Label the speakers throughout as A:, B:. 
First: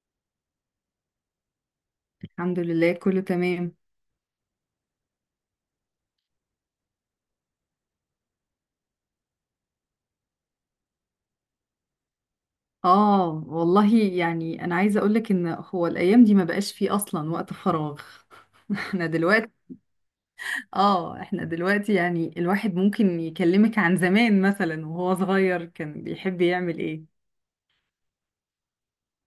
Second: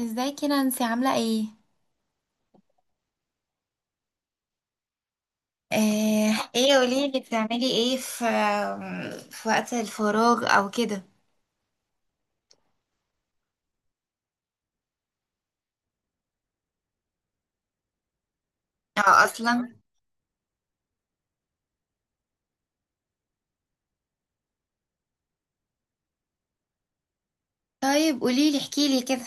A: ازيك يا نانسي، عاملة ايه؟
B: الحمد لله كله تمام.
A: آه، ايه قوليلي بتعملي ايه في وقت الفراغ او كده.
B: اه والله يعني انا عايزه اقولك ان هو الايام دي ما بقاش فيه اصلا وقت فراغ. احنا
A: او
B: دلوقتي،
A: اصلا.
B: اه احنا دلوقتي الواحد ممكن يكلمك عن زمان مثلا وهو صغير كان بيحب يعمل ايه.
A: طيب قوليلي، احكيلي كده.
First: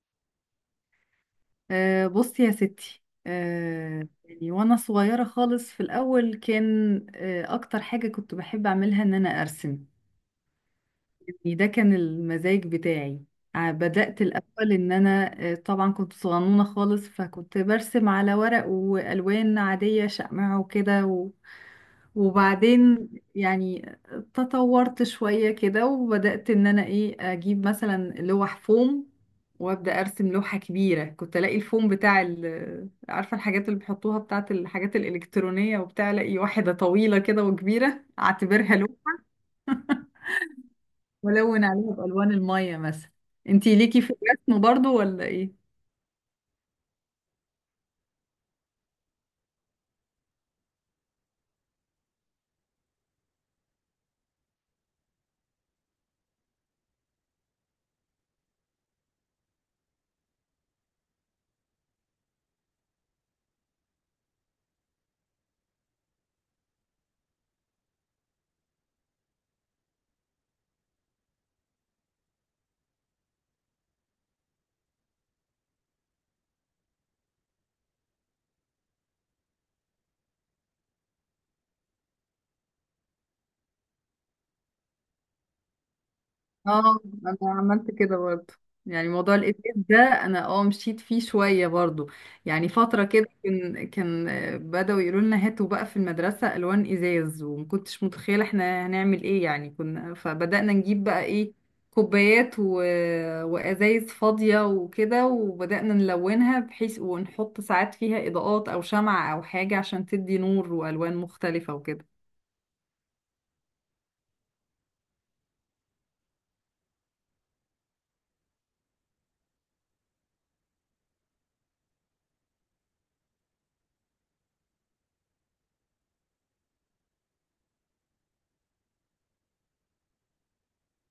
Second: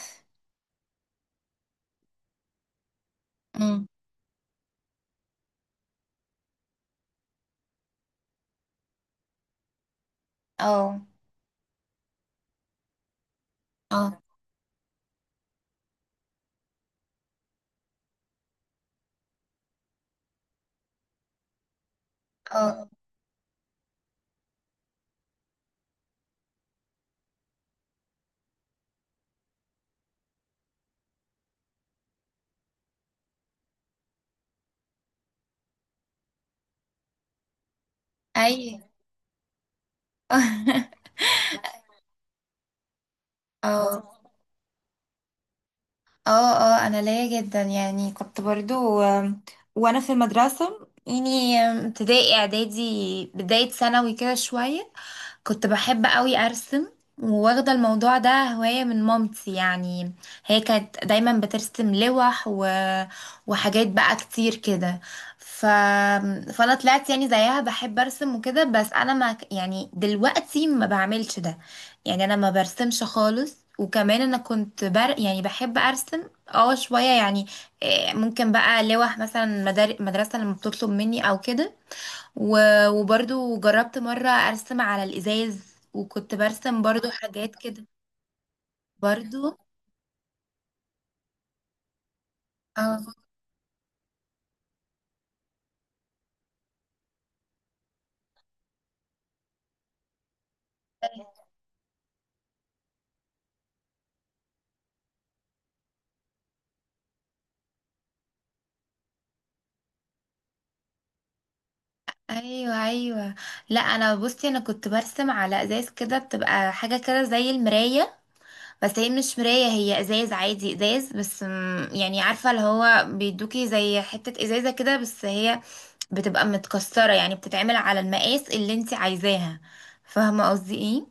B: آه بصي يا ستي،
A: مم.
B: وانا صغيره خالص في الاول كان، آه اكتر حاجه كنت بحب اعملها ان انا ارسم.
A: اه.
B: يعني ده كان المزاج بتاعي.
A: اه.
B: بدأت الأول إن أنا، طبعا كنت صغنونة خالص فكنت برسم على ورق وألوان عادية شقمع وكده
A: اه.
B: وبعدين يعني تطورت شوية كده وبدأت إن أنا إيه أجيب مثلا لوح فوم وأبدأ أرسم لوحة كبيرة. كنت ألاقي الفوم بتاع عارفة الحاجات اللي بيحطوها بتاعت الحاجات الإلكترونية وبتاع، ألاقي واحدة طويلة كده وكبيرة أعتبرها
A: اي.
B: لوحة،
A: اه.
B: ولون عليها بألوان المية مثلا. انتي ليكي في الرسم برضو ولا ايه؟
A: اه. اه. انا ليا جدا، يعني كنت برضو، وانا في المدرسة يعني، ابتدائي اعدادي، بداية ثانوي كده شوية. كنت بحب قوي ارسم، وواخده الموضوع ده هوايه من مامتي يعني. هي كانت دايما بترسم لوح وحاجات بقى كتير كده. ف... فانا طلعت يعني زيها بحب ارسم وكده، بس انا ما ك- يعني دلوقتي ما بعملش ده. يعني انا ما برسمش خالص. وكمان انا يعني بحب ارسم اه شويه يعني. إيه، ممكن بقى لوح مثلا مدرسه لما بتطلب مني او كده. وبرضو جربت مرة أرسم على الإزاز، وكنت برسم
B: اه،
A: برضو
B: انا
A: حاجات كده.
B: عملت كده برضه. يعني موضوع
A: برضو.
B: الاتيكيت ده انا اه مشيت فيه شويه برضه. يعني
A: اه.
B: فتره كده كان بداوا يقولوا لنا هاتوا بقى في المدرسه الوان ازاز، وما كنتش متخيله احنا هنعمل ايه يعني، كنا فبدانا نجيب بقى ايه، كوبايات وازايز فاضيه وكده، وبدانا نلونها بحيث ونحط ساعات فيها اضاءات او شمعة او حاجه عشان تدي نور والوان مختلفه وكده.
A: ايوه، ايوه. لا، انا بصي انا كنت برسم على ازاز كده، بتبقى حاجه كده زي المرايه. بس هي مش مرايه، هي ازاز عادي، ازاز. بس يعني عارفه اللي هو بيدوكي زي حته ازازه كده، بس هي بتبقى متكسره يعني، بتتعمل على المقاس اللي انت عايزاها. فاهمه قصدي ايه؟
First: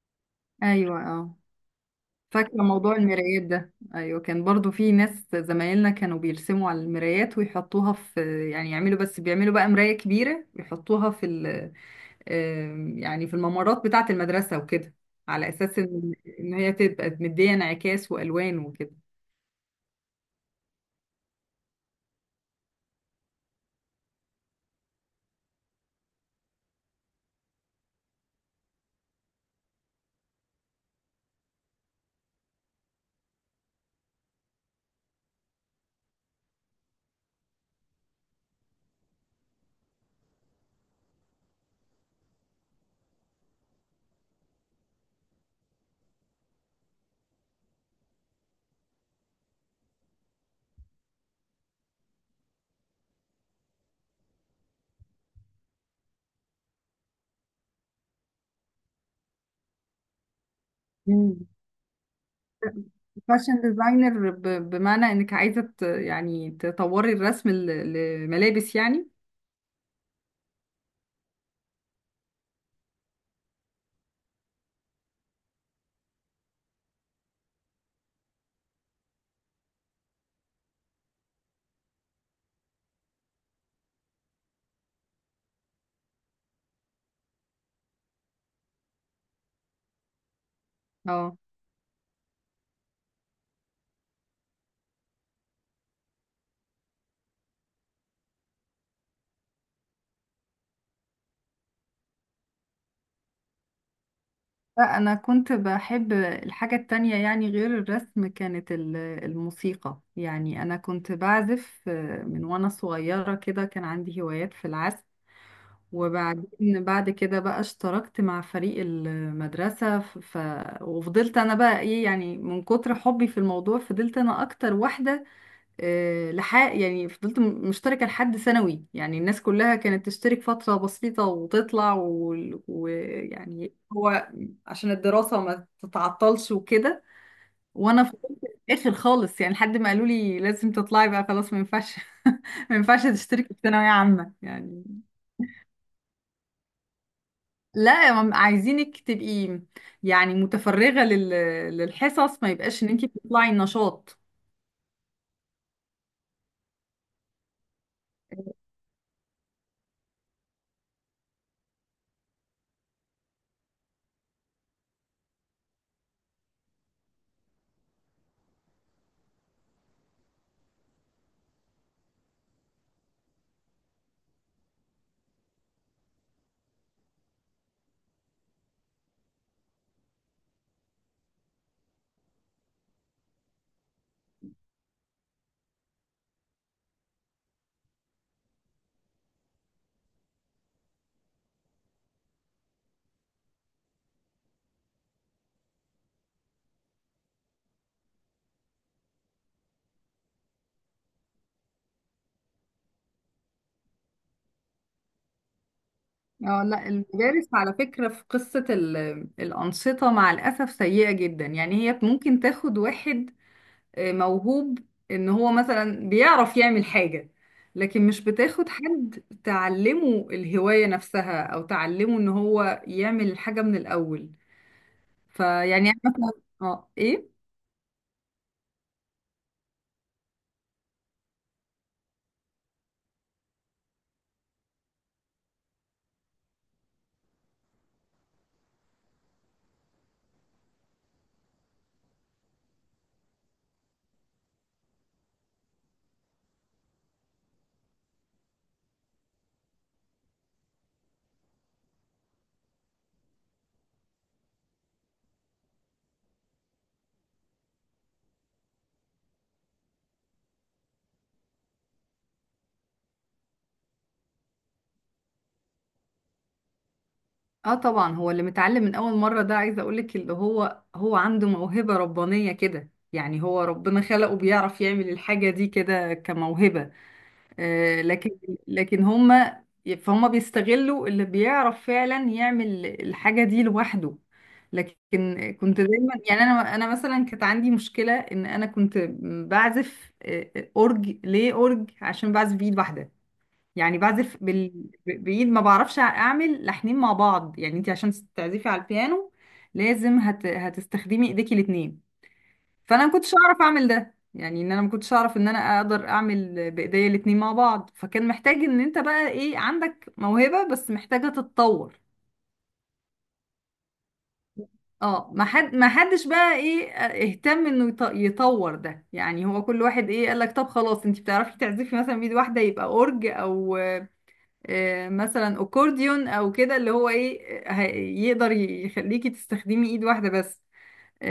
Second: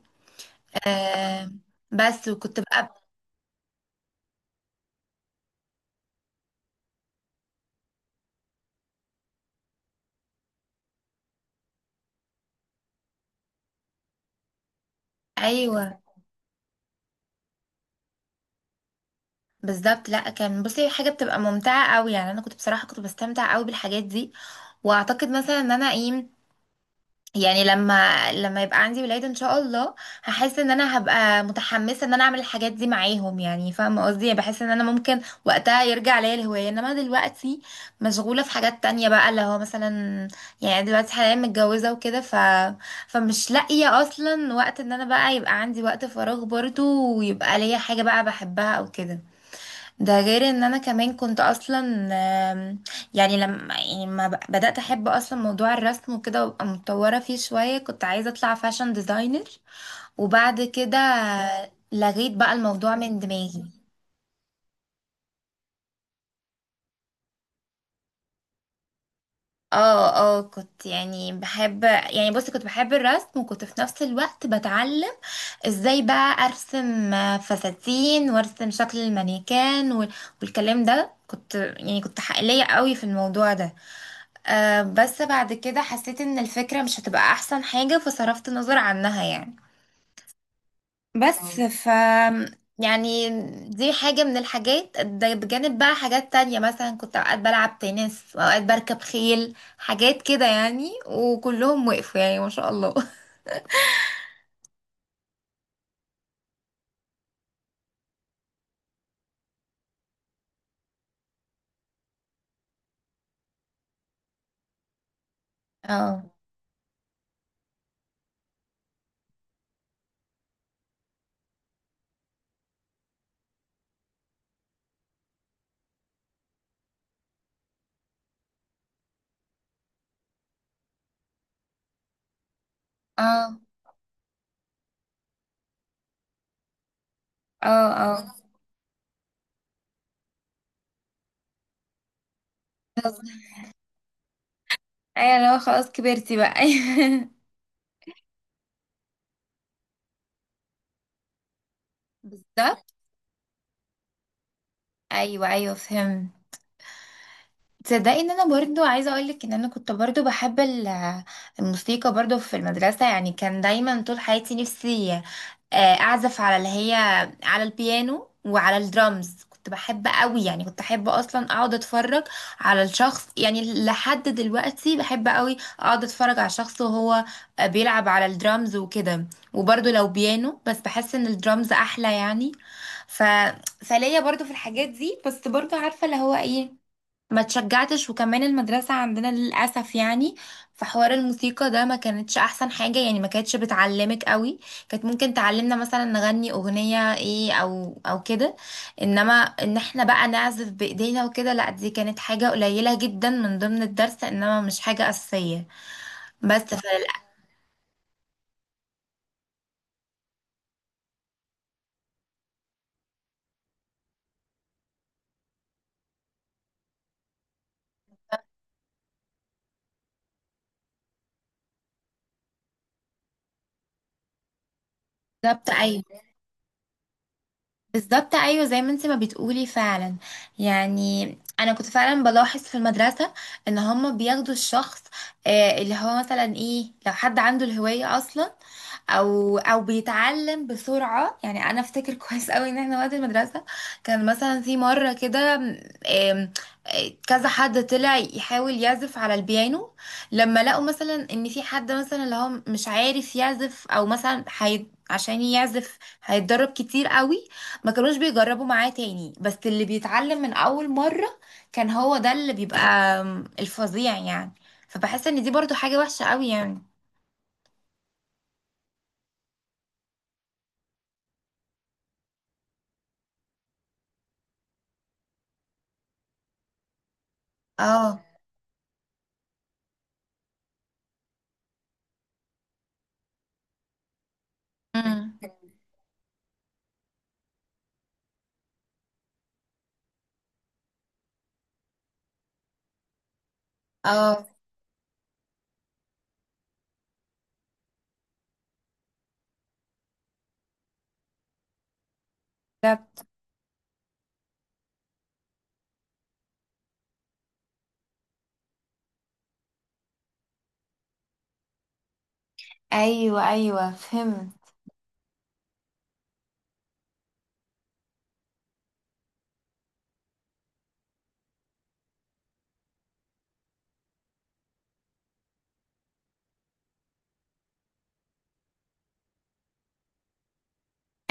B: ايوه اه،
A: آه. بس وكنت
B: فاكرة موضوع
A: بقى.
B: المرايات ده، أيوة كان برضو في ناس زمايلنا كانوا بيرسموا على المرايات ويحطوها في، يعني يعملوا، بس بيعملوا بقى مراية كبيرة يحطوها في ال آم، يعني في الممرات بتاعة المدرسة وكده، على أساس
A: ايوه
B: إن هي تبقى مدية انعكاس وألوان وكده.
A: بالظبط. لا، كان بصي حاجه بتبقى ممتعه قوي، يعني انا كنت بصراحه كنت بستمتع قوي بالحاجات دي. واعتقد مثلا ان انا ايه، يعني لما يبقى عندي ولاد ان شاء الله، هحس ان انا هبقى متحمسه ان انا اعمل الحاجات دي معاهم. يعني فاهمه قصدي، يعني بحس ان انا ممكن وقتها يرجع ليا الهوايه، انما دلوقتي مشغوله في حاجات تانية بقى، اللي هو مثلا يعني دلوقتي حاليا متجوزه وكده، فمش لاقيه اصلا وقت ان انا بقى يبقى عندي وقت فراغ برضه، ويبقى ليا حاجه بقى بحبها او كده. ده غير ان انا كمان كنت اصلا، آم، يعني لما يعني ما ب- بدأت احب اصلا موضوع الرسم وكده، وابقى متطورة فيه شوية كنت عايزة اطلع فاشن ديزاينر. وبعد كده
B: مم.
A: لغيت بقى الموضوع من
B: فاشن
A: دماغي.
B: ديزاينر بمعنى إنك عايزة تطوري الرسم لملابس يعني.
A: اه. اه. كنت يعني بحب يعني بصي كنت بحب الرسم، وكنت في نفس الوقت بتعلم ازاي بقى ارسم فساتين، وارسم شكل المانيكان والكلام ده، كنت حقيقية قوي في الموضوع ده. آه، بس بعد كده حسيت ان الفكرة مش هتبقى احسن حاجة، فصرفت نظر عنها يعني.
B: اه
A: بس يعني دي حاجة من الحاجات ده، بجانب بقى حاجات تانية. مثلا كنت اوقات بلعب تنس، اوقات بركب خيل، حاجات كده يعني، وكلهم وقفوا يعني ما شاء الله.
B: لا، أنا كنت بحب الحاجة التانية يعني، غير الرسم كانت الموسيقى. يعني أنا كنت بعزف، من وأنا صغيرة كده كان عندي هوايات في العزف،
A: اه.
B: وبعدين بعد كده بقى اشتركت مع فريق المدرسة وفضلت أنا بقى إيه، يعني من كتر حبي في الموضوع فضلت أنا أكتر واحدة، لحق، يعني فضلت مشتركة لحد ثانوي. يعني الناس كلها كانت تشترك فترة بسيطة وتطلع وال- ويعني و...
A: اه.
B: يعني هو عشان الدراسة ما تتعطلش وكده،
A: اه.
B: وانا
A: اه.
B: فضلت اخر خالص، يعني لحد ما قالوا لي لازم تطلعي بقى خلاص ما ينفعش. ما ينفعش تشتركي في ثانوية عامة يعني.
A: ايوه، لو خلاص كبرتي بقى.
B: لا هم عايزينك تبقي يعني متفرغة للحصص، ما يبقاش ان
A: بالظبط،
B: انت بتطلعي النشاط.
A: ايوه، ايوه، فهمت. تصدقي ان انا برضو عايزه اقولك، ان انا كنت برضو بحب الموسيقى، برضو في المدرسه. يعني كان دايما طول حياتي نفسي اعزف على اللي هي، على البيانو وعلى الدرامز. كنت بحب قوي، يعني كنت احب اصلا اقعد اتفرج على الشخص، يعني لحد دلوقتي بحب قوي اقعد اتفرج على شخص وهو بيلعب على الدرامز وكده. وبرضو لو بيانو، بس بحس ان الدرامز احلى يعني. ف... فليا برضو في الحاجات دي، بس برضو عارفه اللي هو ايه، ما تشجعتش، وكمان المدرسة عندنا للأسف يعني في حوار الموسيقى ده ما كانتش أحسن حاجة، يعني ما كانتش بتعلمك قوي. كانت ممكن تعلمنا مثلا نغني أغنية إيه أو كده. إنما إن إحنا بقى نعزف بإيدينا وكده، لأ دي كانت حاجة قليلة جدا من ضمن الدرس، إنما مش حاجة أساسية. بس
B: اه لا، المدارس على فكرة في قصة الأنشطة مع الأسف سيئة جدا. يعني هي ممكن تاخد واحد، موهوب، إن هو مثلا بيعرف يعمل حاجة، لكن مش بتاخد حد تعلمه الهواية نفسها أو تعلمه إن هو يعمل الحاجة من الأول. فيعني أنا
A: فللأسف.
B: مثلا، اه إيه؟
A: بالظبط، ايوه، زي ما انت ما بتقولي فعلا. يعني انا كنت فعلا بلاحظ في المدرسه ان هما بياخدوا الشخص، اللي هو مثلا ايه، لو حد عنده الهوايه اصلا، او بيتعلم بسرعه. يعني انا افتكر كويس قوي ان احنا وقت المدرسه، كان مثلا في مره كده، آم، كذا حد طلع يحاول يعزف على البيانو. لما لقوا مثلا ان في حد مثلا اللي هو مش عارف يعزف، او مثلا عشان يعزف هيتدرب كتير قوي، ما كانوش بيجربوا معاه تاني. بس اللي بيتعلم من اول مرة كان هو ده اللي بيبقى الفظيع يعني. فبحس ان دي برضو حاجة وحشة قوي يعني.
B: اه طبعا، هو اللي متعلم من أول مرة ده عايزة أقولك اللي هو هو عنده موهبة ربانية كده، يعني هو ربنا خلقه بيعرف يعمل الحاجة دي كده كموهبة، آه،
A: اه.
B: لكن لكن فهم بيستغلوا اللي بيعرف فعلا يعمل الحاجة دي لوحده. لكن
A: امم.
B: كنت دايما، يعني انا مثلا كانت عندي مشكلة ان انا كنت بعزف، اورج، ليه اورج؟ عشان بعزف بايد واحدة. يعني بعزف
A: اه.
B: بايد، ما بعرفش اعمل لحنين مع بعض. يعني انت عشان تعزفي على البيانو لازم هتستخدمي ايديكي الاتنين، فانا ما
A: بالظبط،
B: كنتش اعرف اعمل ده. يعني ان انا ما كنتش اعرف ان انا اقدر اعمل بايديا الاتنين مع بعض، فكان محتاج ان انت بقى ايه، عندك موهبة بس محتاجة تتطور.
A: ايوه، ايوه، فهمت.
B: اه، ما حدش بقى ايه اهتم انه يطور ده. يعني هو كل واحد ايه قال لك، طب خلاص انت بتعرفي تعزفي مثلا بايد واحده، يبقى اورج، او مثلا اكورديون او كده، اللي هو ايه، يقدر يخليكي تستخدمي ايد واحده بس.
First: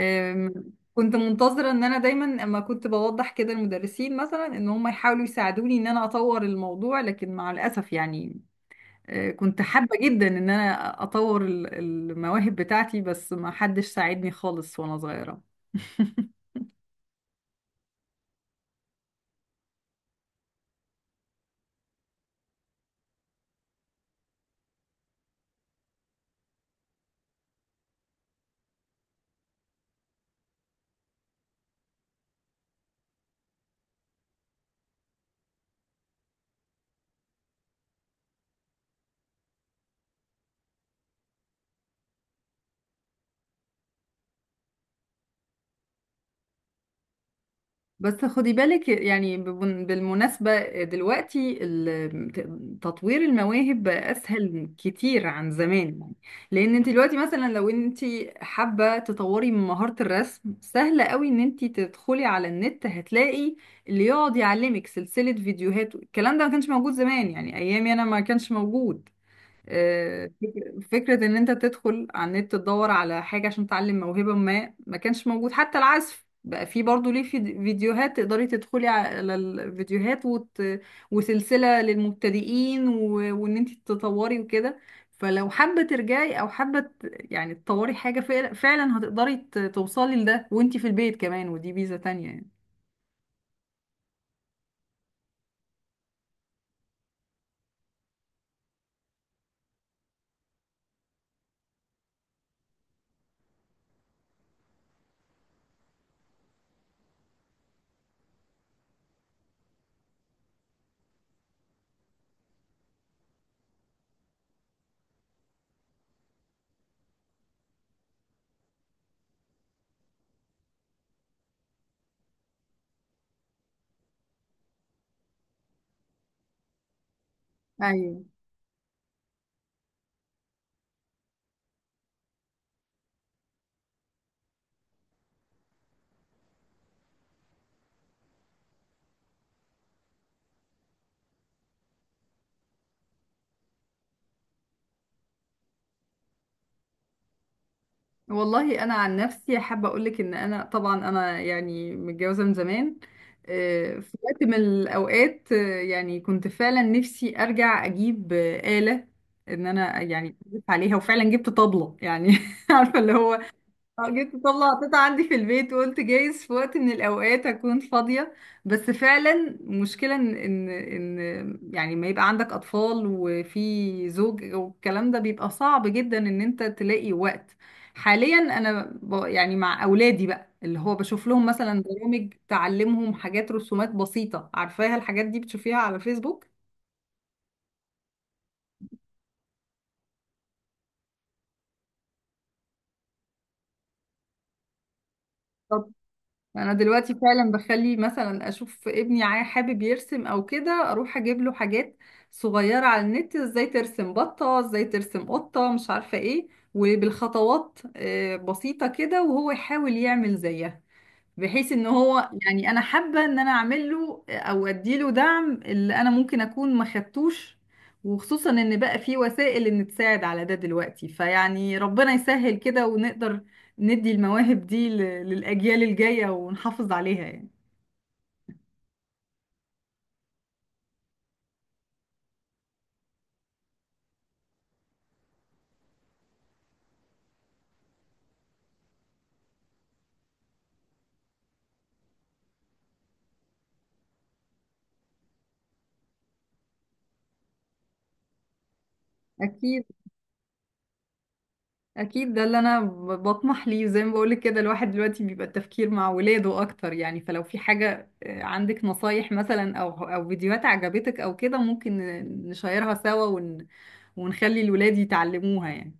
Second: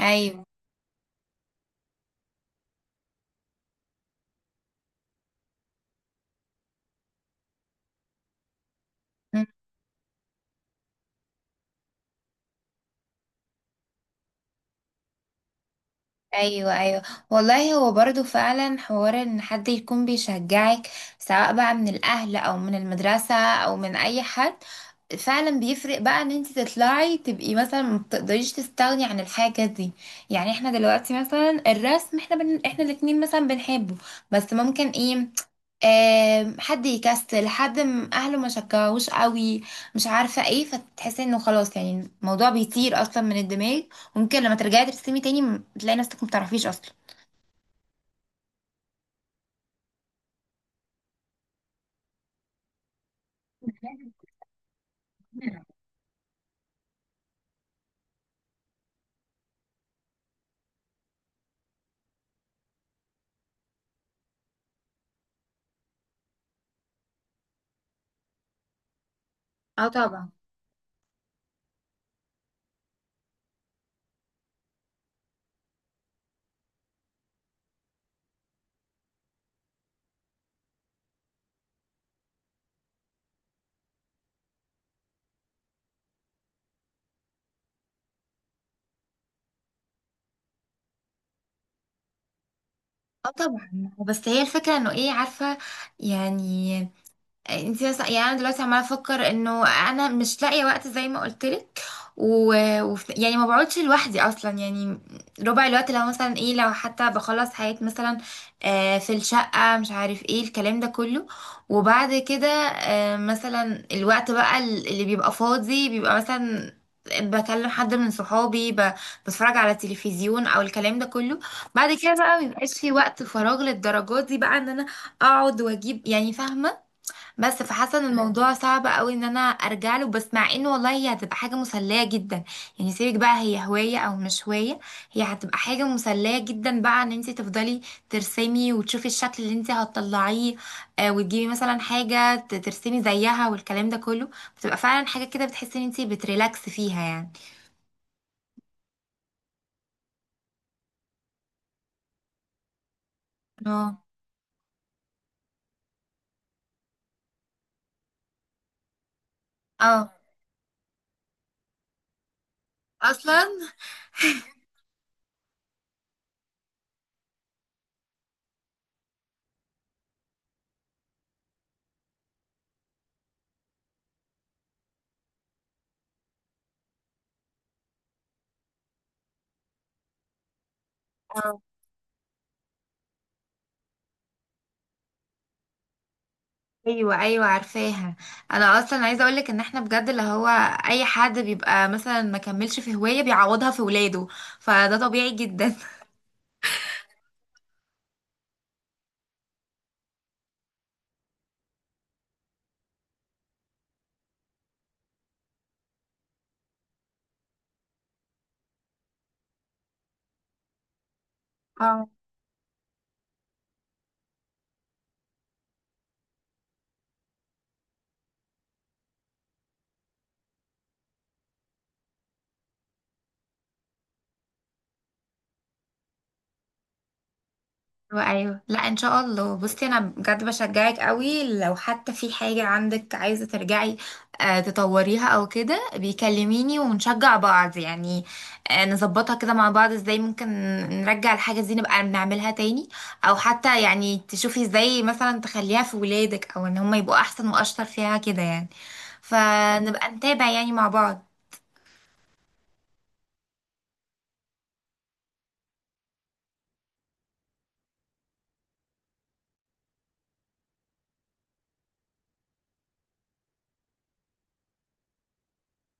A: ايوه،
B: كنت منتظرة ان انا دايما، اما كنت بوضح كده المدرسين مثلا ان هم يحاولوا يساعدوني ان انا اطور الموضوع، لكن مع الاسف يعني، كنت حابة جدا ان انا اطور المواهب بتاعتي، بس ما حدش ساعدني خالص وانا صغيرة.
A: ايوه، ايوه. والله هو برضو فعلا حوار، ان حد يكون بيشجعك سواء بقى من الاهل او من المدرسة او من اي حد، فعلا بيفرق بقى ان انت تطلعي تبقي مثلا ما بتقدريش تستغني عن الحاجة دي. يعني احنا دلوقتي مثلا الرسم، احنا احنا الاتنين مثلا بنحبه. بس ممكن ايه، حد يكسل، حد اهله ما شجعوش قوي، مش عارفه ايه، فتحسي انه خلاص يعني الموضوع بيطير اصلا من الدماغ. وممكن لما ترجعي ترسمي تاني تلاقي نفسك ما بتعرفيش اصلا.
B: بس خدي بالك، يعني بالمناسبة دلوقتي تطوير المواهب بقى أسهل كتير عن زمان. يعني لأن انت دلوقتي مثلا لو انت حابة تطوري من مهارة الرسم، سهل قوي ان انت تدخلي على النت هتلاقي اللي يقعد يعلمك سلسلة فيديوهات. الكلام ده ما كانش موجود زمان، يعني أيامي أنا ما كانش موجود،
A: اه طبعا.
B: فكرة إن أنت تدخل على النت تدور على حاجة عشان تعلم موهبة ما كانش موجود. حتى العزف بقى في برضه ليه، في فيديوهات تقدري تدخلي على الفيديوهات وسلسلة للمبتدئين وإن أنت تطوري وكده. فلو حابة ترجعي أو حابة تطوري حاجة، فعلا فعلا هتقدري توصلي لده وأنت في البيت كمان، ودي ميزة تانية يعني.
A: اه طبعا. بس هي الفكره انه ايه، عارفه يعني. انت مثلا، يعني انا دلوقتي عماله افكر انه انا مش لاقيه وقت زي ما قلت لك. و... يعني ما بقعدش لوحدي اصلا، يعني ربع الوقت. لو مثلا ايه، لو حتى بخلص حاجات مثلا في الشقه، مش عارف ايه الكلام ده كله، وبعد كده مثلا الوقت بقى اللي بيبقى فاضي بيبقى مثلا بكلم حد من صحابي، بتفرج على التلفزيون او الكلام ده كله. بعد كده بقى مبيبقاش في وقت فراغ للدرجات دي، بقى ان انا اقعد واجيب، يعني فاهمه. بس فحاسه ان
B: ايوه،
A: الموضوع صعب قوي ان انا ارجع له. بس مع انه والله هي هتبقى حاجه مسليه جدا. يعني سيبك بقى، هي هوايه او مش هوايه، هي هتبقى حاجه مسليه جدا بقى ان انت تفضلي ترسمي وتشوفي الشكل اللي انت هتطلعيه. وتجيبي مثلا حاجه ترسمي زيها والكلام ده كله. بتبقى فعلا حاجه كده بتحسي ان انت بتريلاكس فيها يعني.
B: والله انا عن نفسي حابه اقول لك ان انا طبعا انا يعني متجوزه من زمان،
A: اه.
B: في وقت من الاوقات، كنت فعلا نفسي ارجع اجيب، آلة ان انا
A: اه
B: يعني ألف عليها، وفعلا جبت طبلة يعني. عارفه اللي هو،
A: اصلا.
B: اه جيت تطلع قطعة عندي في البيت، وقلت جايز في وقت من الأوقات أكون فاضية. بس فعلا مشكلة إن ما يبقى عندك أطفال وفي زوج والكلام ده، بيبقى صعب جدا إن أنت تلاقي وقت. حاليا أنا مع أولادي بقى اللي هو بشوف لهم مثلا برامج تعلمهم حاجات، رسومات بسيطة عارفاها الحاجات دي، بتشوفيها على فيسبوك.
A: ايوه، ايوه، عارفاها. انا اصلا عايزه اقولك ان احنا بجد، اللي هو اي حد بيبقى مثلا ما كملش في هوايه، بيعوضها في ولاده. فده طبيعي جدا.
B: انا دلوقتي فعلا بخلي مثلا اشوف ابني حابب يرسم او كده، اروح اجيب له حاجات صغيره على النت، ازاي ترسم بطه، ازاي ترسم قطه، مش عارفه ايه، وبالخطوات، بسيطه كده وهو يحاول يعمل زيها، بحيث ان هو، يعني انا حابه ان انا اعمل له او اديله دعم اللي انا ممكن اكون ما خدتوش، وخصوصا ان بقى في وسائل ان تساعد على ده دلوقتي. فيعني ربنا يسهل كده ونقدر ندي المواهب دي للاجيال الجايه ونحافظ عليها يعني.
A: ايوه، أيوة. لا ان شاء الله، بصي انا بجد بشجعك قوي لو حتى في حاجه عندك عايزه ترجعي تطوريها او كده. بيكلميني ونشجع بعض يعني، نظبطها كده مع بعض، ازاي ممكن نرجع الحاجه دي نبقى نعملها تاني. او حتى يعني تشوفي ازاي مثلا تخليها في ولادك، او ان هم يبقوا احسن واشطر فيها كده يعني.
B: اكيد،
A: فنبقى نتابع يعني مع بعض.
B: اكيد ده اللي انا بطمح ليه. زي ما بقولك كده الواحد دلوقتي بيبقى التفكير مع ولاده اكتر. يعني فلو في حاجة، عندك نصايح مثلا او فيديوهات عجبتك او كده، ممكن نشيرها سوا ونخلي الولاد يتعلموها يعني.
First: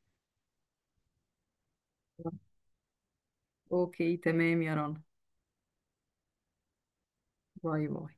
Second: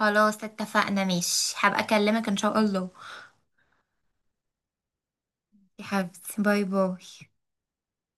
A: خلاص، اتفقنا، ماشي، هبقى اكلمك ان شاء الله.
B: اوكي تمام يا رنا،
A: يا حبيبتي، باي باي.
B: باي باي.